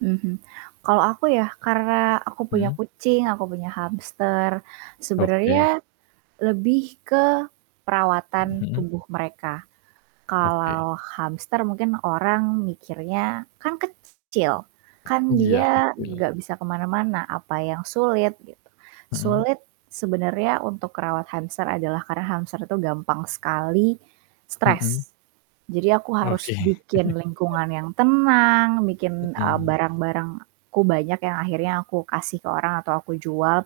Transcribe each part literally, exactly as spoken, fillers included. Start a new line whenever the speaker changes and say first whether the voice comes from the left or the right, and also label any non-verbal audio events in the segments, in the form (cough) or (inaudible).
right: Mhm, kalau aku ya, karena aku punya
left: Mhm.
right: kucing, aku punya hamster.
left: Oke.
right: Sebenernya, lebih ke perawatan
left: Heeh.
right: tubuh mereka,
left: Oke.
right: kalau hamster mungkin orang mikirnya, "Kan kecil, kan
left: Iya,
right: dia
left: kecil.
right: gak bisa kemana-mana, apa yang sulit?" Gitu,
left: Mhm.
right: sulit sebenernya untuk kerawat hamster adalah karena hamster itu gampang sekali
left: Mhm.
right: stres. Jadi aku
left: Oke.
right: harus bikin
left: (chuckles)
right: lingkungan yang tenang, bikin, eee,
left: Mhm.
right: barang-barangku banyak yang akhirnya aku kasih ke orang atau aku jual,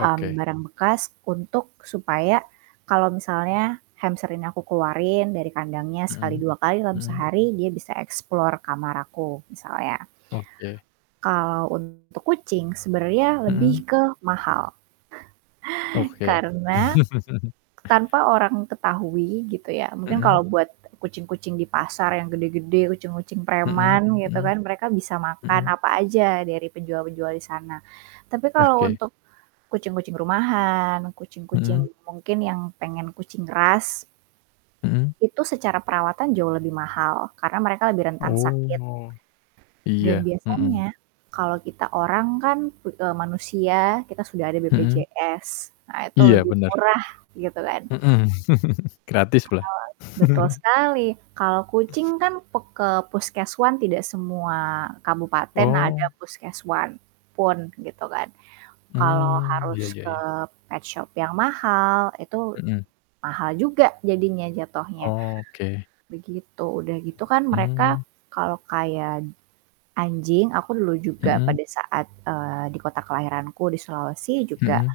right: mmm, barang bekas untuk supaya kalau misalnya hamster ini aku keluarin dari kandangnya sekali,
left: Hmm,
right: dua kali, dalam
left: hmm.
right: sehari, dia bisa explore kamar aku, misalnya.
left: Oke.
right: Kalau untuk kucing sebenernya
left: Mhm.
right: lebih ke mahal. (chuckles)
left: Oke.
right: Karena,
left: (chuckles)
right: tanpa orang ketahui gitu ya, mungkin
left: Mhm.
right: kalau buat kucing-kucing di pasar yang gede-gede. kucing-kucing
left: Mhm
right: preman gitu
left: mhm.
right: kan, mereka bisa makan
left: Mhm.
right: apa aja dari penjual-penjual disana. Tapi kalau
left: Oke.
right: untuk kucing-kucing rumahan, kucing-kucing,
left: Mhm.
right: mungkin yang pengen kucing ras
left: Mhm.
right: itu secara perawatan jauh lebih mahal, karena mereka lebih rentan sakit.
left: Oh,
right: Dan
left: iya, mhm.
right: biasanya, kalau kita orang kan, u e manusia, kita sudah ada
left: Mhm.
right: BPJS. Nah, itu
left: Iya,
right: lebih
left: benar.
right: murah, gitu kan.
left: Mhm, (chuckles) gratis
right: Kalau
left: pula.
right: betul
left: (chuckles)
right: sekali, kalau kucing kan, pek ke puskeswan tidak semua kabupaten ada
left: Oh.
right: puskeswan pun, gitu kan. Kalau
left: Mmm,
right: harus
left: iya iya
right: ke
left: iya.
right: petshop yang mahal, itu
left: Mhm.
right: mahal juga jadinya, jatuhnya,
left: Oke.
right: begitu. Udah gitu kan, mereka
left: Mmm.
right: kalau kayak anjing, aku dulu juga
left: Mhm.
right: pada saat, eee, di kota kelahiranku, di Sulawesi juga
left: Mhm.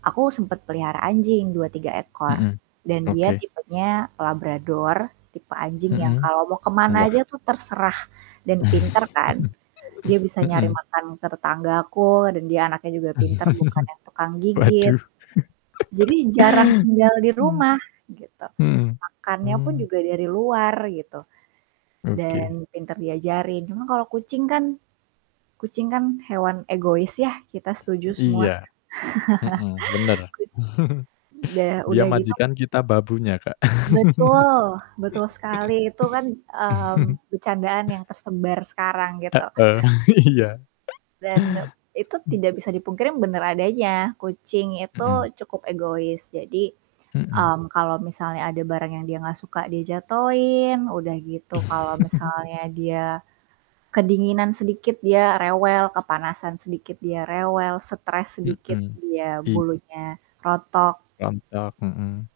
right: aku sempet pelihara anjing, dua, tiga ekor
left: Mhm,
right: dan dia
left: oke.
right: tipenya Labrador, tipe anjing yang
left: Mhm,
right: kalau mau kemana
left: wah.
right: aja tuh terserah, dan pinter kan.
left: (chuckles)
right: Dia bisa nyari
left: Mhm.
right: makan ke tetanggaku dan dia anaknya juga pinter bukan
left: (chuckles)
right: yang tukang gigit.
left: Waduh.
right: Jadi, jarang
left: (chuckles)
right: tinggal di rumah, gitu.
left: Hmm,
right: Makannya pun
left: hmm.
right: juga dari luar gitu,
left: Oke.
right: dan pinter diajarin. Cuman, kalau kucing kan kucing kan hewan egois ya, kita setuju semua.
left: Iya, mhm, bener.
right: (chuckles)
left: (chuckles)
right: Udah
left: Dia
right: udah gitu
left: majikan kita babunya Kak.
right: Betul! Betul sekali, itu kan, eee,
left: (laughs)
right: becandaan yang tersebar sekarang, gitu.
left: Heeh, iya.
right: Dan, e itu
left: (chuckles)
right: tidak bisa dipungkiri bener adanya, kucing itu
left: Mhm.
right: cukup egois. Jadi,
left: Mhm.
right: mmm, kalau misalnya ada barang yang dia gak suka, dia jatohin, udah gitu kalau
left: (chuckles)
right: misalnya dia kedinginan sedikit dia rewel, kepanasan sedikit dia rewel, stres sedikit
left: Mhm,
right: dia
left: i
right: bulunya rontok.
left: Rontok, mhm.